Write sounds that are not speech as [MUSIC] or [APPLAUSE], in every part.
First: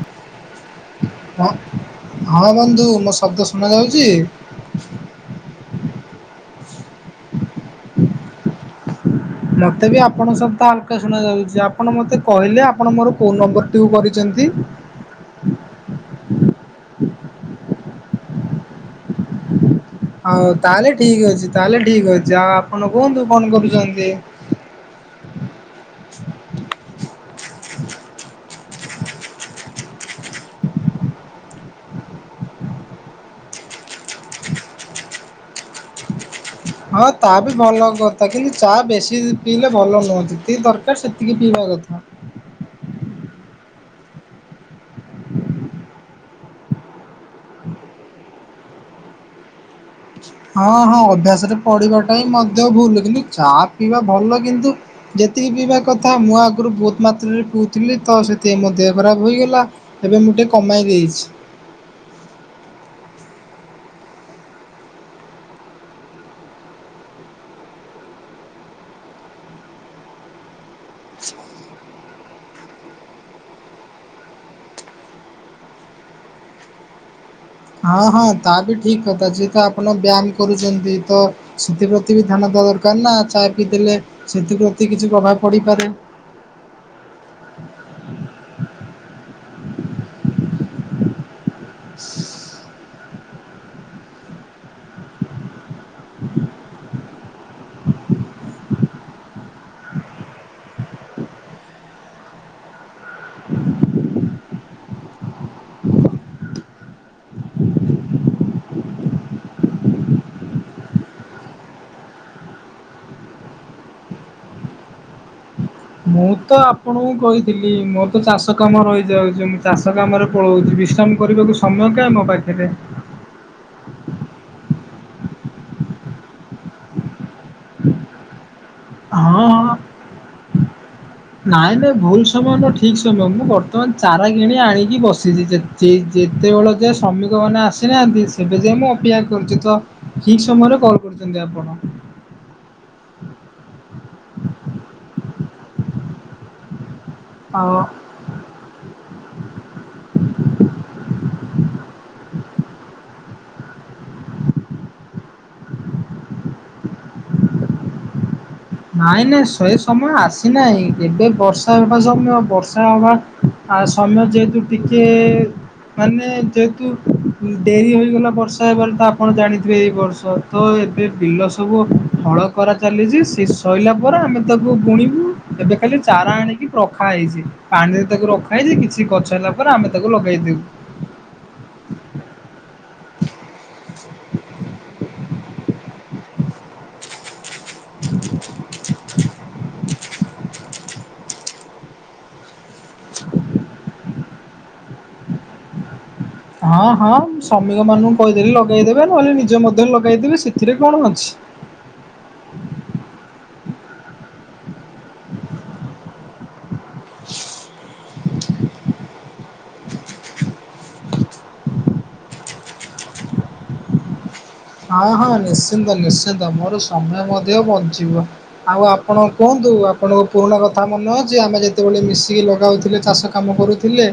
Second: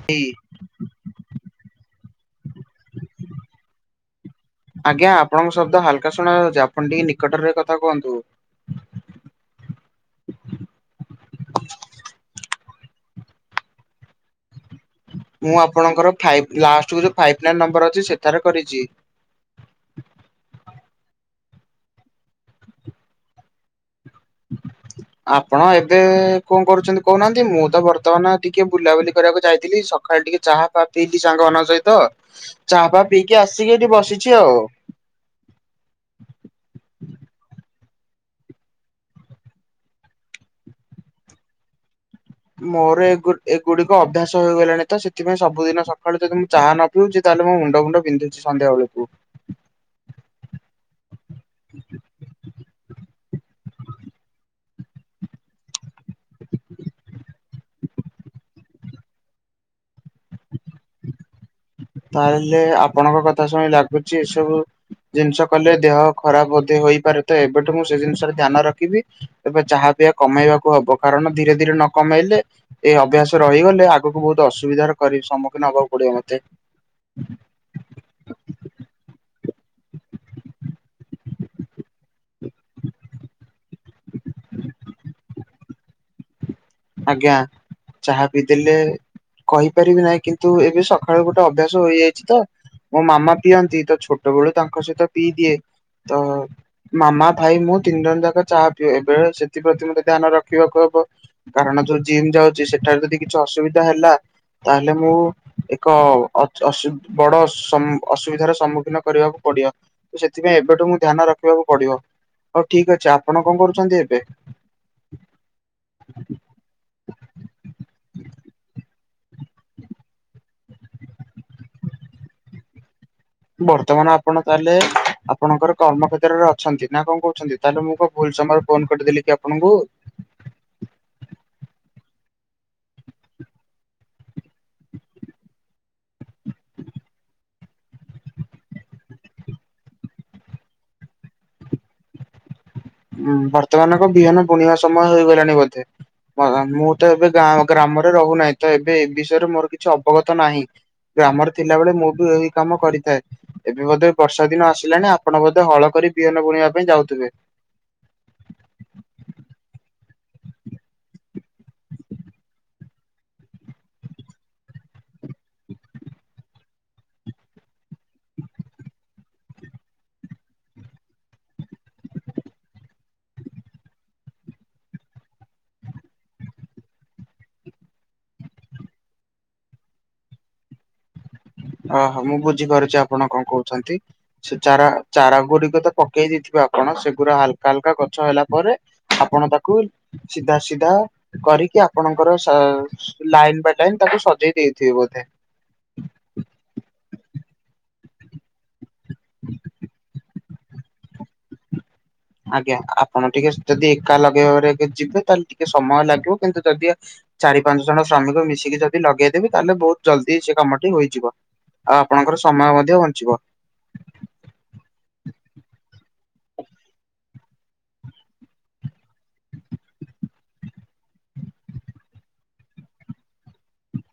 [UNINTELLIGIBLE] ହଁ ହଁ ବନ୍ଧୁ ମୋ ଶବ୍ଦ ଶୁଣା ଯାଉଛି? ଆଜ୍ଞା ଆପଣଙ୍କ ଶବ୍ଦ ହାଲକା ଶୁଣା ଯାଉଛି ଆପଣ ଟିକେ ନିକଟରେ ରହିକି କଥା କୁହନ୍ତୁ। ମତେ ବି ଆପଣଙ୍କ [UNINTELLIGIBLE] ହଲକା ଶୁଣ ଯାଉଛି ଆପଣ ମତେ କହିଲେ ଆପଣ ମୋର କୋଉ ନମ୍ବରଟିକୁ କରିଛନ୍ତି? ମୁଁ ଆପଣଙ୍କର ଫାଇପ୍ ଲାଷ୍ଟ କୁ ଯୋଉ ଫାଇପ୍ ନାଇନ୍ ନମ୍ବର ଅଛି ସେଠାରେ କରିଛି। ହଉ ତାହେଲେ ଠିକ ଅଛି ତାହେଲେ ଠିକ ଅଛି ଆଉ ଆପଣ କୁହନ୍ତୁ କଣ କରୁଛନ୍ତି? [INAUDIBLE] ଆପଣ ଏବେ କଣ କରୁଛନ୍ତି କହୁନାହାନ୍ତି ମୁଁ ତ ବର୍ତ୍ତମାନ ଟିକେ ବୁଲାବୁଲି କରିବାକୁ ଯାଇଥିଲି। ସ ସକାଳୁ ଟିକେ ଚାହାଫାଆ ପିଇିକି ସାଙ୍ଗମାନଙ୍କ ସହିତ ଚାହାଫା ପିଇକି ଆସିକି ଏଠି ବସିଛି ଆଉ। ହଁ ତା ବି ଭଲ କଥା କିନ୍ତୁ ଚା ବେଶୀ ପିଇଲେ ଭଲ ନୁହଁତି ଯେତିକି ଦରକାର ସେତିକି ପିଇବା କଥା। ମୋର ଏଗୁ ଏଗୁଡିକ ଅଭ୍ୟାସ ହେଇଗଲାଣି ତ ସେଥି ପାଇଁ ସବୁଦିନ ସକାଳୁ ଯଦି ମୁଁ ଚାହା ନ ପିଉଛି ତାହେଲେ ମୁଣ୍ଡ ମୁୁଣ୍ଡ ବିନ୍ଧୁଛି ସନ୍ଧ୍ୟାବେଳକୁ। ହଁ ହଁ ଅଭ୍ୟାସରେ ପଢ଼ିବାଟା ହିଁ ମଧ୍ୟ ଭୁଲ କିନ୍ତୁ ଚା ପିଇବା ଭଲ କିନ୍ତୁ ଯେତିକି ପିଇବା କଥା ମୁଁ ଆଗରୁ ବହୁତ ମାତ୍ରାରେ ପିଉ ଥିଲି ତ ସେତିକି ପାଇଁ ମୋ ଦେହ ଖରାପ ହୋଇଗଲା ଏବେ ମୁଁ ଟିକିଏ କମାଇ ଦେଇଛି। ତାହେଲେ ଆପଣଙ୍କ କଥା ଶୁଣି ଲାଗୁଛି ଏସବୁ ଜିନିଷ କଲେ ଦେହ ଖରାପ ଅଧ ହେଇପାରେ ତ ଏବେଠୁ ମୁଁ ସେ ଜିନିଷରେ ଧ୍ୟାନ ରଖିବି। ତବେ ଚାହା ପିଆ କମେଇବାକୁ ହବ କାରଣ ଧୀରେ ଧୀରେ ନ କମେଇଲେ ଏ ଅଭ୍ୟାସ ରହିଗଲେ ଆଗକୁ ବହୁତ ଅସୁବିଧାର ସମ୍ମୁଖୀନ ହବାକୁ ପଡିବ ମତେ ହଁ। ହଁ ହଁ ତା ବି ଠିକ କଥା ଯେେତ ଆପଣ ବ୍ୟାୟାମ କରୁଛନ୍ତି ତ ସେଥିପ୍ରତି ବି ଧ୍ୟାନ ଦବା ଦରକାର ନା ଚା ପିଇଲେ ସେଥି ପ୍ରତି କିଛି ପ୍ରଭାବ ପଡିପାରେ। ଆଜ୍ଞା ଚାହା ପିଇ ଦେଲେ କହିପାରିବି ନାହିଁ କିନ୍ତୁ ତୁ ଏବେ ସକାଳୁ ଗୋଟେ ଅଭ୍ୟାସ ହେଇଯାଇଛି ତ ମୋ ମାମା ପିଅନ୍ତି ତ ଛୋଟବେଳୁ ତାଙ୍କ ସହିତ ପିଇ ଦିଏ। ତ ହୁଁ ମାମା ଭାଇ ମୁଁ ତିନି ଜଣ ଯାକ ଚାହା ପିଅ ଏବେ ସେଥିପ୍ରତି ମୋତେ ଧ୍ୟାନ ରଖିବାକୁ ହବ। କାରଣ ଯୋଉ ଜିମ୍ ଯାଉଚି ସେଠାରେ ଯଦି କିଛି ଅସୁବିଧା ହେଲା ତାହେଲେ ମୁଁ ଏକ ଅସୁ ବଡ଼ ସମ୍ ଅସୁବିଧାର ସମ୍ମୁଖୀନ କରିବାକୁ ପଡ଼ିବ। ତ ସେଥିପାଇଁ ଏବେଠୁ ମୁ ଧ୍ୟାନ ରଖିବାକୁ ପଡ଼ିବ ହଉ ଠିକ୍ ଅଛି ଆପଣ କଣ କରୁଚନ୍ତି ଏବେ? ମୁଁ ତ ଆପଣଙ୍କୁ କହିି ଥିଲି ମୋରତ ଚାଷ କାମ ରହିଯାଉଚି ମୁଁ ଚାଷ କାମରେ ପଳଉଚି ବିଶ୍ରାମ କରିବାକୁ ସମୟ କଁ ମୋ ପାଖରେ ବର୍ତ୍ତମାନ ଆପଣ ତାହେଲେ ଆପଣଙ୍କର କର୍ମକ୍ଷ୍େତ୍ରରେ ଅଛନ୍ତି ନା କଣ କହୁଚନ୍ତି? ତାହେଲେ ମୁଁ କଣ ଭୁଲ ସମୟରେ ଫୋନ୍ କରିଦେଲିକି ହଁ ହଁ। ଆପଣଙ୍କୁ? ନାଇଁ ନାଇଁ ଭୁଲ ସମୟ ନୁହଁ ଠିକ୍ ସମୟ ମୁଁ ବର୍ତ୍ତମାନ ଚାରା କିଣି ଆଣିକି ବସିଚି ସେ ଯେତେବେଳେ ଯାଏ ଶ୍ରମିକମାନେ ଆସିନାହାନ୍ତି ସେବେଯାଏ ମୁଁ ଅପେକ୍ଷା କରିଚି ତ ଠିକ୍ ସମୟରେ କଲ୍ କରୁଚନ୍ତି ଆପଣ। ଉଁ ବର୍ତ୍ତମାନଙ୍କ ବିହନ ବୁଣିବା ସମୟ ହେଇଗଲାଣି ବୋଧେ ମୁଁ ତ ଏବେ ଗାଁ ହଁ। ଗ୍ରାମରେ ରହୁନାହିଁତ ଏବେ ଏ ବିଷୟରେ ମୋର କିଛି ଅବଗତ ନାହିଁ। ଗ୍ରାମର ଥିଲା ବଳେ ମୁଁବି ଏଇ କାମ କରିଥାଏ। ଏବେ ବୋଧ ବର୍ଷା ଦିନ ଆସିଲାନି ଆପଣ ବୋଧେ ହଳ କରି ବିହନ ବୁଣିବା ପାଇଁ ଯାଉଥିବେ? ନାଇଁ ନାଇଁ ଶେଇ ସମୟ ଆସିନାହିଁ ଏବେ ବର୍ଷା ହବା ଜମିବ ବର୍ଷା ହବା ଆଉ ସମୟ ଯେହେତୁ ଟିକେ ମାନେ ଯେହେତୁ ଡେରି ହେଇଗଲା ବର୍ଷା ହେବାରେତ ଆପଣ ଜାଣିଥିବେ ଏଇ ବର୍ଷତ ଏବେ ବିଲ ସବୁ ହଳ କରା ଚାଲିଚି ସେସଇଲା ପରେ ଆମେ ତାକୁ ବୁଣିବୁ ଏବେ ଖାଲି ଚାରା ଆଣିକି ରଖା ହେଇଚି ପାଣିରେ ତାକୁ ରଖା ହେଇଚି କିଛି ଗଛ ହେଲା ପରେ ଆମେ ତାକୁ ଲଗେଇ ଦେବୁ। ଓହୋ ମୁଁ ବୁଝିପାରୁଚି ଆପଣ କଣ କହୁଚନ୍ତି। ସେ ଚାରା ଚାରା ଗୁଡ଼ିକତ ପକେଇ ଦେଇଥିବ ଆପଣ ସେଗୁଡ଼ା ହାଲକା ହାଲକା ଗଛ ହେଲା ପରେ ଆପଣ ତାକୁ ସିଧା ସିଧା କରିକି ଆପଣଙ୍କର ଲାଇନ୍ ବାଇ ଲାଇନ ତାକୁ ସଜେଇ ଦେଇଥିବେ ବୋଧେ? ହଁ ହଁ ଶ୍ରମିକ ମାନଙ୍କୁ କହିଦେଲି ଲଗେଇଦେବେ ନହେଲେ ନିଜ ମଧ୍ୟରେ ଲଗେଇଦେବେ ସେଥିରେ କଣ ଅଛି। ଆଜ୍ଞା ଆପଣ ଟିକେ ଯଦି ଏକା ଲଗେଇବାରେ ଯିବେ ତାହେଲେ ଟିକେ ସମୟ ଲାଗିବ କିନ୍ତୁ ଯଦି ଚାରି ପାଞ୍ଚ ଜଣ ଶ୍ରମିକ ମିଶିକି ଯଦି ଲଗେଇଦେବି ତାହେଲେ ବହୁତ୍ ଜଲ୍ଦି ସେ କାମଟି ହୋଇଇଯିବ ଆଉ ଆପଣଙ୍କର ସମୟ ମଧ୍ୟ ବଞ୍ଚିବ। ହଁ ହଁ ନିଶ୍ଚିନ୍ତ ନିଶ୍ଚିନ୍ତ ମୋର ସମୟ ମଧ୍ୟ ବଞ୍ଚିବ। ଆଉ ଆପଣ କୁହନ୍ତୁ ଆପଣଙ୍କ ପୁରୁଣା କଥା ମନ ଯେ ଆମେ ଯେତେବେଳେ ମିଶିକି ଲଗାଉଥିଲେ ଚାଷ କାମ କରୁଥିଲେ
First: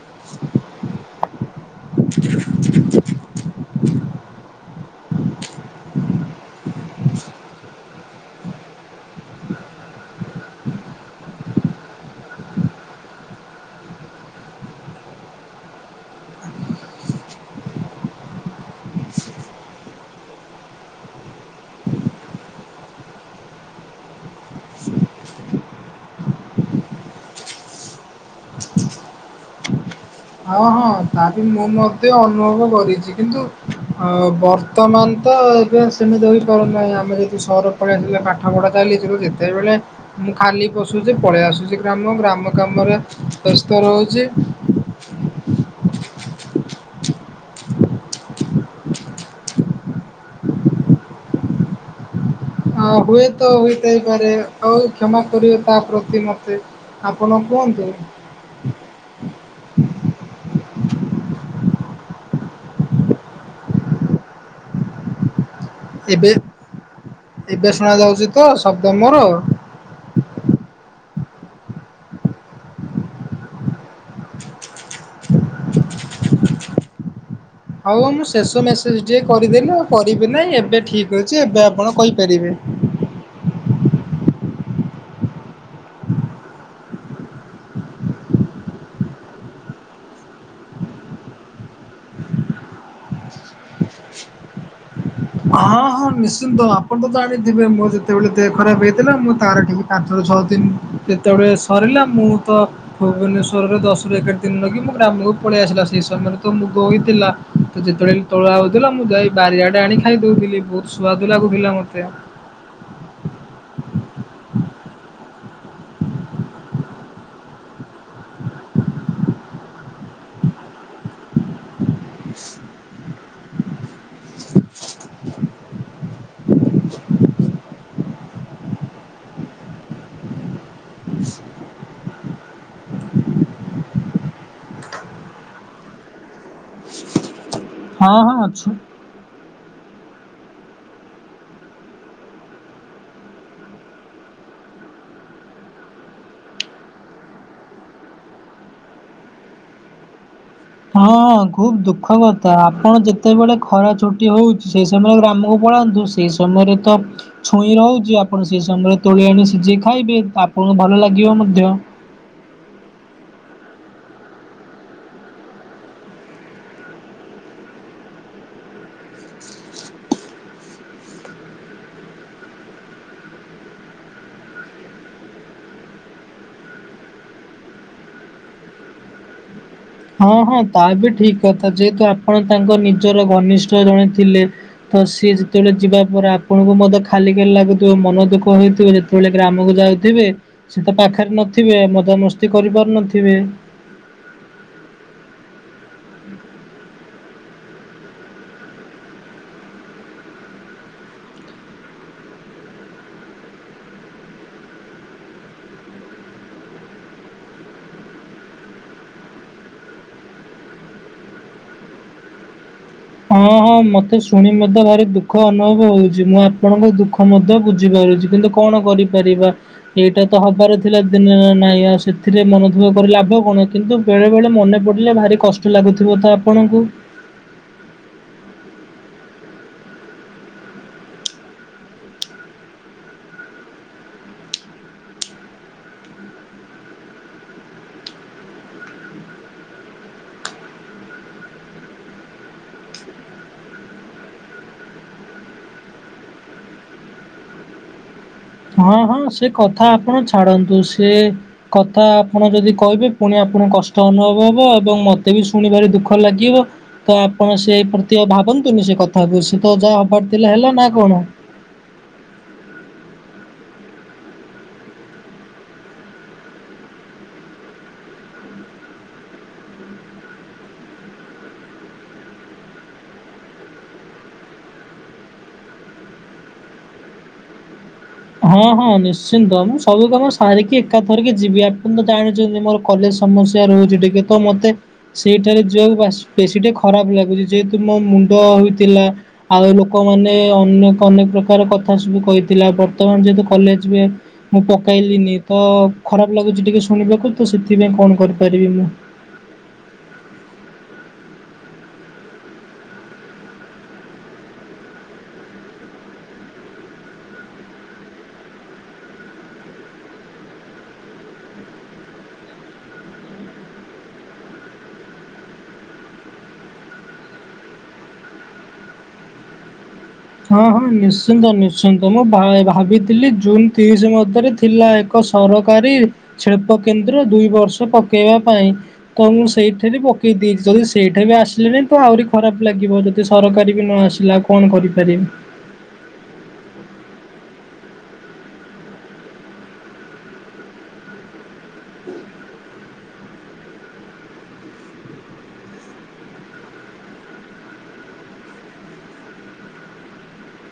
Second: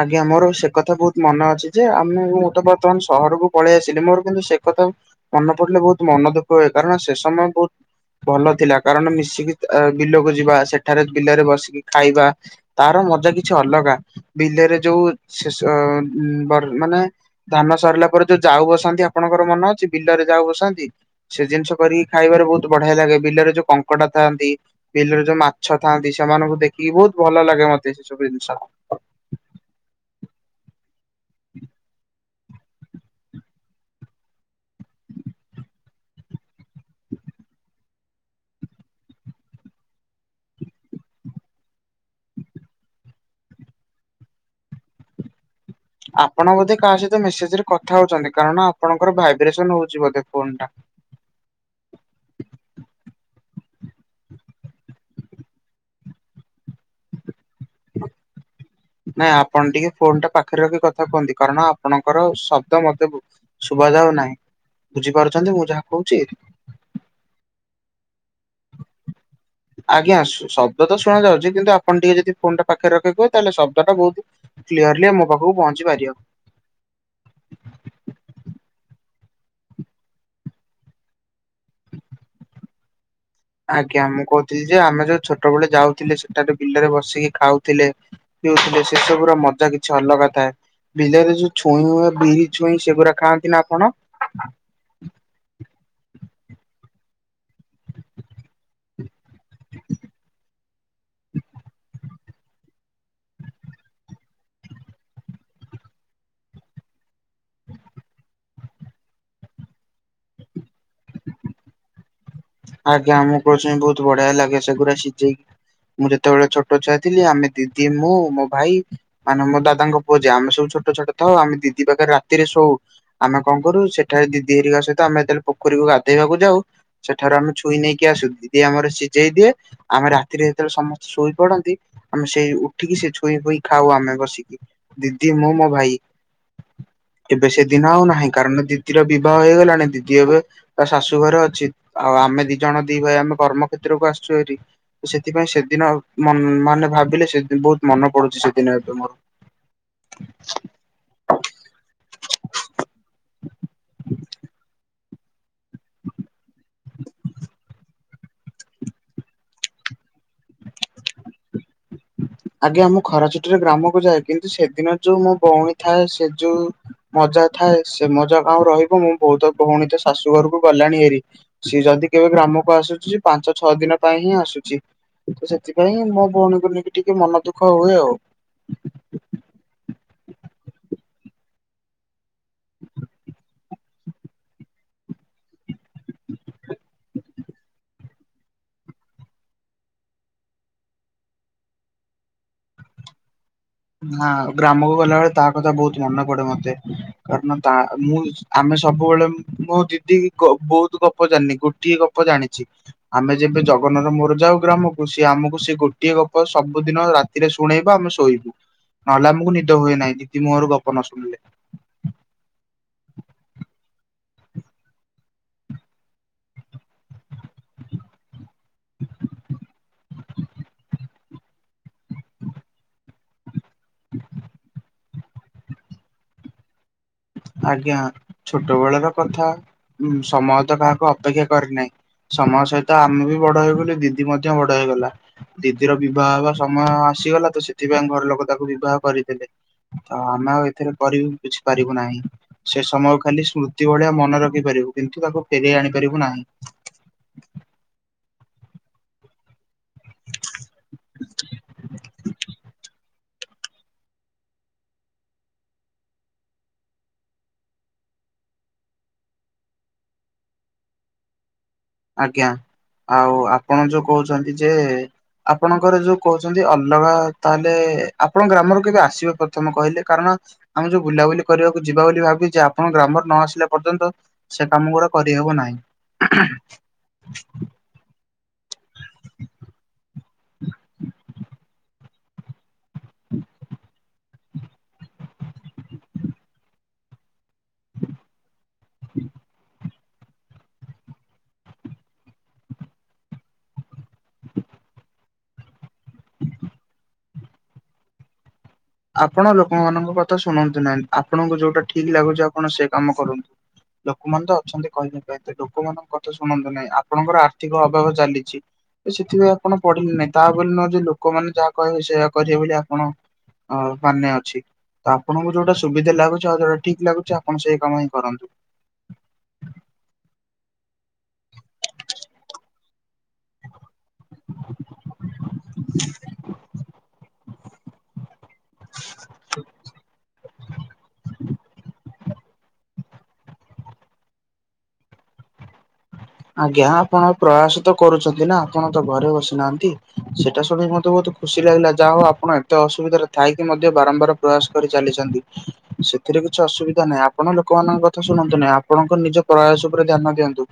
ଆଜ୍ଞା ମୋର ସେକଥା ବହୁତ୍ ମନେ ଅଛିଯେ ଆମ ମୁଁ ତ ବର୍ତ୍ତମାନ ସହରକୁ ପଳେଇ ଆସିଲି ମୋର କିନ୍ତୁ ସେକଥାକୁ ମନେ ପଡ଼ିଲେ ବହୁତ୍ ମନ ଦୁଃଖ ହୁଏ କାରଣ ସେ ସମୟ ବହୁତ୍ ଭଲ ଥିଲା କାରଣ ମିଶିକି ବିଲକୁ ଯିବା ସେଠାରେ ବିଲରେ ବସିକି ଖାଇବା ତାର ମଜା କିଛି ଅଲଗା ବିଲରେ ଯୋଉେ ସେସ ବର୍ ମାନେ ଧାନ ସରିଲା ପରେ ଯୋଉ ଯାଉ ବସାନ୍ତି ଆପଣଙ୍କର ମନେ ଅଛି ବିଲରେ ଯାଉ ବସାନ୍ତି? ସେ ଜିନିଷ କରିକି ଖାଇବାରେ ବହୁତ୍ ବଢିଆ ଲାଗେ ବିଲରେ ଯୋଉ କଙ୍କଡ଼ା ଥାଆନ୍ତି। ବିଲରେ ଯୋଉ ମାଛ ଥାଆନ୍ତି ସେମାନଙ୍କୁ ଦେଖିକି ବହୁତ୍ ଭଲ ଲାଗେ ମତେ ସେସବୁ ଜିନିଷ। ହଁ ହଁ ତାବି ମୁଁ ମତେ ଅନୁଭବ କରିଚି କିନ୍ତୁ ଅ ବର୍ ବର୍ତ୍ତମାନତ ଏବେ ଆଉ ସେମିତି ହୋଇପାରୁନାହିଁ ଆମେ ଯଦି ସହର ପଳେଇ ଆସେ ପାଠପଢ଼ା ଚାଲିଥିଲୁ ଯେତେବେଳେ ମୁଁ ଖାଲି ପସୁଚି ପଳେଇ ଆସୁଚି ଗ୍ରାମ ଗ୍ରାମ କାମରେ ବ୍ୟସ୍ତ ରହୁଚି [INAUDIBLE] ଆପଣ ବୋଧେ କାହା ସହିତ ମେସେଜରେ କଥା ହଉଚନ୍ତି କାରଣ ଆପଣଙ୍କର ଭାଇବ୍ରେସନ ହଉଚି ବୋଧେ ଫୋନ୍ ଟା ଆ ହୁଏତ ହୋଇଥାଇପାରେ ଆଉ କ୍ଷମା କରିବେ ତାପ୍ରତି ମତେ ଆପଣ କୁହନ୍ତୁ। ନାଇଁ ଆପଣ ଟିକେ ଫୋନ ଟା ପାଖରେ ରଖି କଥା କୁହନ୍ତି କାରଣ ଆପଣଙ୍କର ଶବ୍ଦ ମତେ ସୁଭା ଯାଉ ନାହିଁ ବୁଝିପାରୁଛନ୍ତି ମୁଁ ଯାହା କହୁଛି ଏବେ ଏବେ ଶୁଣ ଯାଉଛି ତ ସବ୍ଦ ମୋର। ଆଜ୍ଞା ଶବ୍ଦ ତ ଶୁଣା ଯାଉଛି କିନ୍ତୁ ଆପଣ ଟିକେ ଯଦି ଫୋନ୍ଟା ପାଖରେ ରଖି କହିବେ ତାହେଲେ ଶବ୍ଦ ଟା ବହୁତ। କ୍ଲିୟରଲି ଆମ ପାଖକୁ ପହଞ୍ଚି ପାରିବ। ହଉ ମୁଁ ଶେଷ ମେସେଜ ଟିକେ କରିଦେଲି ଆଉ କରିବି ନାହିଁ ଏବେ ଠିକ ଅଛି ଏବେ ଆପଣ କହିପାରିବେ। ଆଜ୍ଞା ମୁଁ କହୁଥିଲି ଯେ ଆମେ ଯୋଉ ଛୋଟବେଳେ ଯାଉଥିଲେ ସେଠାରେ ବିଲରେ ବସିକି ଖାଉଥିଲେ। ପିଉଥିଲେ ସେ ସବୁର ର ମଜା କିଛି ଅଲଗା ଥାଏ। ବିଲରେ ଯୋଉ ଛୁଇଁ ହୁଏ ବିରି ଛୁଇଁ ସେଗୁଡ଼ା ଖାନ୍ତି ନା ଆପଣ। ହଁ ହଁ ନିଶ୍ଚିନ୍ତ ଆପଣ ତ ଜାଣିଥିବେ ମୋର ଯେତେବେଳେ ଦେହ ଖରାପ ହେଇଥିଲା ମୁଁ ତାର ଟି ପାଞ୍ଚରୁ ଛଅ ଦିନ ଯେତେବେଳେ ସରିଲା ମୁଁ ତ। ଭୁବନେଶ୍ଵରରେ ଦଶରୁ ଏକାର ଦିନ ରହିକିି ମୁଁ ଗ୍ରାମକୁ ପଳେଇ ଆସିଲି ଆଉ ସେଇ ସମୟରେ ତ ମୁଗ ହୋଇଥିଲା। ତ ଯେତେବେଳେ ତୋଳ ହଉଥିଲା ମୁଁ ଯାଇ ବାରିଆଡେ ଆଣି ଖାଇ ଦଉଥିଲି ବହୁତ ସୁଆଦ ଲାଗୁଥିଲା ମତେ। ଆଜ୍ଞା ମୁଗ ଛୁଇଁ ବହୁତ ବଢିଆ ଲାଗେ ସେଗୁଡା ସିଝେଇକି। ମୁଁ ଯେତେବେଳେ ଛୋଟ ଛୁଆ ଥିଲି ଆମେ ଦିଦି ମୁଁ ମୋ ଭାଇ। ମାନେ ମୋ ଦାଦାଙ୍କ ପୁଅ ଯିଏ ଆମେ ସବୁ ଛୋଟ ଛୋଟ ଥାଉ ଆମେ ଦିଦି ପାଖରେ ରାତିରେ ଶୋଉ। ଆମେ କଁ କରୁ ସେଠାରେ ଦିଦି ହେରିକ ସହିତ ଆମେ ଯେତେବେ ପୋରୀକୁ ଗାଧେଇବାକୁ ଯାଉ। ସେଠାରୁ ଆମେ ଛୁଇ ନେଇକି ଆସୁ ଦିଦି ଆମର ସିଝେଇ ଦିଏ। ଆମେ ରାତିରେ ଯେତେବେଳେ ସମସ୍ତେ ଶୋଇ ପଡନ୍ତି ଆମେ ସେଇ ଉଠିକି ସେ ଛୁଇ ଫୁଇଁ ଖାଉ ଆମେ ବସିକି। ଦିଦି ମୁଁ ମୋ ଭାଇ ଏବେ ସେ ଦିନ ଆଉ ହଁ ନାହିଁ ହଁ କାରଣ ଛୁ ଦିଦିର ବି ବିବାହ ହେଇଗଲାଣି ଦିଦି ଏବେ ତା ଶାଶୁଘର ଅଛି। ଆଉ ଆମେ ଦି ଜଣ ଦି ଭାଇ ଆମେ କର୍ମ କ୍ଷେତ୍ରକୁ ଆସିଛୁ ହାରି। ତ ସେଥିପାଇଁ ସେଦିନ ଆଉ ମାନ୍ ମାନେ ଭାବିଲେ ସେଦିନ ବହୁତ ମନେ ପଡୁଛି ସେଦିନ ଏବେ ମୋର। ହଁ ଖୁବ ଦୁଃଖ କଥା ଆପଣ ଯେତେବେଳେ ଖରା ଛୁଟି ହଉଛି ସେ ସମଳେ ଗ୍ରାମକୁ ପଳାନ୍ତୁ ସେ। ସେଇ ସମୟରେ ତ। ଛୁଇଁ ରହୁଛି ଆପଣ ସେହି ସମୟରେ ତୋଳି ଆଣି ସିଝେଇ ଖାଇବେ ତ ଆପଣଙ୍କୁ ଭଲ ଲାଗିବ ମଧ୍ୟ। ଆଜ୍ଞା ମୁଁ ଖରା ଛୁଟିରେ ଗ୍ରାମକୁ ଯାଏ କିନ୍ତୁ ସେଦିନ ଯୋଉ ମୋ ଭଉଣୀ ଥାଏ ସେ ଯୋଉ। ମଜା ଥାଏ ସେ ମଜା କଁ ଆଉ ରହିବ ମୋ ବୋଉ ତ ଭଉଣୀ ତ ଶାଶୁ ଘରକୁ ଗଲାଣି ହେରି। ସିଏ ଯଦି କେବେ ଗ୍ରାମକୁ ଆସୁଛି ସ ପାଞ୍ଚ ଛଅ ଦିନ ପାଇଁ ହିଁ ଆସୁଛି। ତ ସେଥିପାଇଁ ମୋ ଭଉଣୀକୁ ନେଇକି ଟିକେ ମନ ଦୁଃଖ ହୁଏ ଆଉ। ହଁ ହଁ ତା ବି ଠିକ କଥା ଯେହେତୁ ଆପଣ ତାଙ୍କ ନିଜର ଘନିଷ୍ଠ ଜଣେ ଥିଲେ। ତ ସିଏ ଯେତେବେଳେ ଯିବା ପରେ ଆପଣଙ୍କୁ ମଧ୍ୟ ଖାଲି ଖାଲି ଲାଗୁଥିବ ମନ ଦୁଃଖ ହେଇଥିବ। ଯେତେବେଳେ ଗ୍ରାମକୁ ଯାଉଥିବେ ସେ ତ ପାଖରେ ନଥିବେ ମଜାମସ୍ତି କରି ପାରୁନଥିବେ। ନା ଗ୍ରାମକୁ ଗଲାବେଳେ ତା କଥା ବହୁତ ମନେ ପଡେ ମତେ। କାରଣ ତା ମୁଁ ଆମେ ସବୁବେଳେ ମୋ ଦିଦି ବହୁତ ଗପ ଜାଣିନି ଗୋଟିଏ ଗପ। ଜାଣିଛି। ଆମେ ଯେବେ ଜଗନ ର ମୋର ଯାଉ ଗ୍ରାମକୁ ସିଏ ଆମକୁ ସେଇ ଗୋଟିଏ ଗପ ସବୁଦିନ ରାତି ରେ ଶୁଣେଇବା ଆମେ ଶୋଇବୁ। ନହେଲେ ଆମକୁ ନିଦ ହୁଏ ନାହିଁ ଦିଦି ମୁହର ଗପ ନ ଶୁଣିଲେ। ହଁ ହଁ ମୋତେ ଶୁଣି ମଧ୍ୟ ଭାରି ଦୁଃଖ ଅନୁଭବ ହଉଛି ମୁଁ ଆପଣଙ୍କ ଦୁଃଖ ମଧ୍ୟ ବୁଝିପାରୁଛି କିନ୍ତୁ। କଣ କରି ପାରିବା। ଏଇଟା ତ ହବାର ଥିଲା ଦିନେ ନା ନାଇଁ ଆଉ ସେଥିରେ ମନଦୁଃଖ କରି ଲାଭ କଣ କିନ୍ତୁ। ବେଳେ ବେଳେ ମନେ ପଡିଲେ ଭାରି କଷ୍ଟ ଲାଗୁଥିବ ତ ଆପଣଙ୍କୁ। ଆଜ୍ଞା ଛୋଟ ବେଳର କଥା ସମୟ ତ କାହାକୁ ଅପେକ୍ଷା କରିନାହିଁ। ସମୟ ସହିତ ଆମେ ବି ବଡ ହେଇଗଲୁ ଦିଦି ମଧ୍ୟ ବଡ ହେଇଗଲା। ଦିଦିର ବିବାହ ହେବା ସମୟ ଆସିଗଲା ତ ସେଥିପାଇଁ ଘର ଲୋକ ତାକୁ ବିବାହ କରିଦେଲେ। ତ ଆମେ ଆଉ ଏଥିରେ କରିବୁ କିଛି ପାରିବୁ ନାହିଁ। ସେ ସମୟକୁ ଖାଲି ସ୍ମୃତି ଭଳିଆ ମନେ ରଖିପାରିବୁ କିନ୍ତୁ ତାକୁ ଫେରେଇ ଆଣିପାରିବୁ ନାହିଁ। ହଁ ହଁ ସେ କଥା ଆପଣ ଛାଡ଼ନ୍ତୁ ସେ କଥା ଆପଣ ଯଦି କହିବେ ପୁଣି ଆପଣଙ୍କୁ କଷ୍ଟ ଅନୁଭବ ହବ ଏବଂ ମତେ ବି ଶୁଣିବାରେ ଦୁଃଖ ଲାଗିବ। ତ ଆପଣ ସେ ପ୍ରତିୟ ଆଉ ଭାବନ୍ତୁନି ସେ କଥାକୁ ସେ ତ ଯାହା ହବାର ଥିଲା ହେଲା ନା କଣ? ଆଜ୍ଞା ଆଉ ଆପଣ ଯୋଉ କହୁଛନ୍ତି ଯେ ଆପଣଙ୍କର ଯୁ କହୁଛନ୍ତି ଅଲଗା ତାହାଲେ ଆପଣ ଗ୍ରାମରୁ କେବେ ଆସିବେ ପ୍ରଥମେ କହିଲେ କାରଣ ଆମେ ଯୁ ବୁଲାବୁଲି କରିବାକୁ ଯିବା ବୋଲି ଭାବିଚେ ଆପଣ ଗ୍ରାମରୁ ନ ଆସିଲା ପର୍ଯ୍ୟନ୍ତ ସେ କାମ ଗୁଡା କରିହେବ ନାହିଁ। [UNINTELLIGIBLE] ହଁ ହଁ ନିଶ୍ଚିନ୍ତ ମୁଁ ସବୁ କାମ ସାରିକି ଏକାଥରକେ ଯିବି ଆ ଜାଣିଛନ୍ତି ମୋର କଲେଜ ସମସ୍ୟା ରହୁଚି ଟିକେ ତ ମତେ ସେଇଠାରେ ଯିବାକୁ ବାସ୍ ବେଶୀ ଟିକେ ଖରାପ ଲାଗୁଚି ଯେହେତୁ ମୋ ମୁଣ୍ଡ ହୋଇଥିଲା ଆଉ ଲୋକମାନେ ଅନେକ ଅନେକ ପ୍ରକାର କଥା ସବୁ କହିଥିଲା ବର୍ତ୍ତମାନ ଯେହେତୁ କଲେଜ ହୁଏ ମୁଁ ପକାଇଲିିନି ତ ଖରାପ ଲାଗୁଚି ଟିକେ ଶୁଣିବାକୁ ତ ସେଥିପାଇଁ କଣ କରିପାରିବି? ଆପଣ ଲୋକମାନଙ୍କ କଥା ଶୁଣନ୍ତୁ ନାହିଁ ଆପଣଙ୍କୁ ଯୋଉଟା ଠିକ୍ ଲାଗୁଚି ଆପଣ ସେ କାମ କରନ୍ତୁ। ଲୋକମାନେ ତ ଅଛନ୍ତି କହିବା ପାଇଁ ତ ଲୋକମାନଙ୍କ କଥା ଶୁଣନ୍ତୁ ନାହିଁ ଆପଣଙ୍କର ଆର୍ଥିକ ଅଭାବ ଚାଲିଚି। ସେଥିପାଇଁ ଆପଣ ପଢିଲେ ନାହିଁ ତାବୋଲି ନୁହଁ ଯେ ଲୋକମାନେ ଯାହା କହିବେ ସେଇଆ କରିବେ ବୋଲି ଆପଣ ହଁ ପାନେ ଅଛି। ତ ଆପଣଙ୍କୁ ଯୋଉଟା ସୁବିଧା ଲାଗୁଚି ଆଉ ଯୋଉଟା ଠିକ୍ ଲାଗୁଚି ଆପଣ ସେଇ କାମ ହିଁ କରନ୍ତୁ। ହଁ ହଁ ନିଶ୍ଚିନ୍ତ ନିଶ୍ଚିନ୍ତ ମୁଁ ଭା ଭାବିଥିଲି ଜୁନ୍ ତିରିଶି ମଧ୍ୟରେ ଥିଲା ଏକ ସରକାରୀ ଛେପ କେନ୍ଦ୍ର ଦୁଇ ବର୍ଷ ପକେଇବା ପାଇଁ। ତ ମୁଁ ସେଇଥିରେ ପକେଇଦେଇଛି ଯଦି ସେଇଟା ବି ଆସିଲାନିତ ଆହୁରି ଖରାପ ଲାଗିବ। ଯଦି ସରକାରୀ ବି ନ ଆସିଲା କଣ କରିପାରିବି? ଆଜ୍ଞା ଆପଣ ପ୍ରୟାସ ତ କରୁଛନ୍ତି ନା ଆପଣ ତ ଘରେ ବସି ନାହାଁନ୍ତି ସେଇଟା ଶୁଣିକି ମତେ ବହୁତ ଖୁସି ଲାଗିଲା ଯାହା ହଉ ଆପଣ ଏତେ ଅସୁବିଧାରେ ଥାଇକି ମଧ୍ୟ ବାରମ୍ବାର ପ୍ରୟାସ କରି ଚାଲିଛନ୍ତି। ସେଥିରେ କିଛି ଅସୁବିଧା ନାହିଁ ଆପଣ ଲୋକମାନଙ୍କ କଥା ଶୁଣନ୍ତୁ ନାହିଁ ଆପଣଙ୍କ ନିଜ ପ୍ରୟାସ ଉପରେ ଧ୍ୟାନ ଦିଅନ୍ତୁ।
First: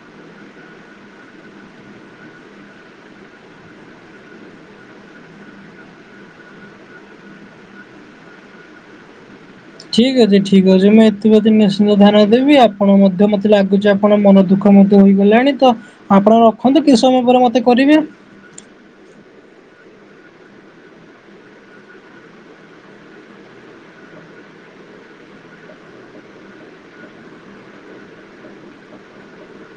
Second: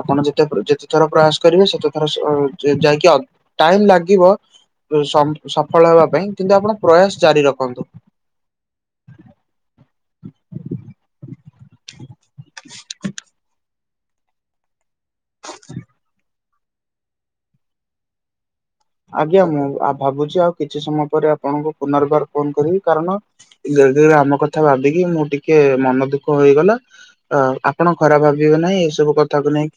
ଆପଣ ଯେତେ ଯେତେ ଥର ପ୍ରୟାସ କରିବେ ସେତେ ଥର ସେ ଯାଇକି ଟାଇମ ଲାଗିବ ସ ସଫଳ ହେବା ପାଇଁ କିନ୍ତୁ ଆପଣ ପ୍ରୟାସ ଜାରି ରଖନ୍ତୁ। ଠିକ୍ ଅଛି ଠିକ୍ ଅଛି ମୁଁ ଏଥିପ୍ରତି ନିଶ୍ଚିନ୍ତ ଧ୍ୟାନ ଦେବି ଆପଣ ମଧ୍ୟ ମତେ ଲାଗୁଚି ଆପଣ ମନ ଦୁଃଖ [UNINTELLIGIBLE] ମଧ୍ୟ ହୋଇଗଲାଣି ତ ଆପଣ ରଖନ୍ତୁ କିଛି ସମୟ ପରେ ମୋତେ କରିବେ। ଆଜ୍ଞା ମୁଁ ଭାବୁଚି ଆଉ କିଛି ସମୟ ପରେ ଆପଣଙ୍କୁ ପୁନର୍ବାର ଫୋନ କରିବି କାରଣ ଧୀରେ ଧୀରେ ଆମ କଥା ଭାବିକି ମୁଁ ଟିକେ ମନ ଦୁଃଖ ହେଇଗଲା। ଅ ଆପଣ ଖରାପ ଭାବିବେ ନାହିଁ ଏସବୁ କଥାକୁ ନେଇ।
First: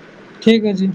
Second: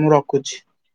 ମୁଁ ର ଠିକ୍ ଅଛି।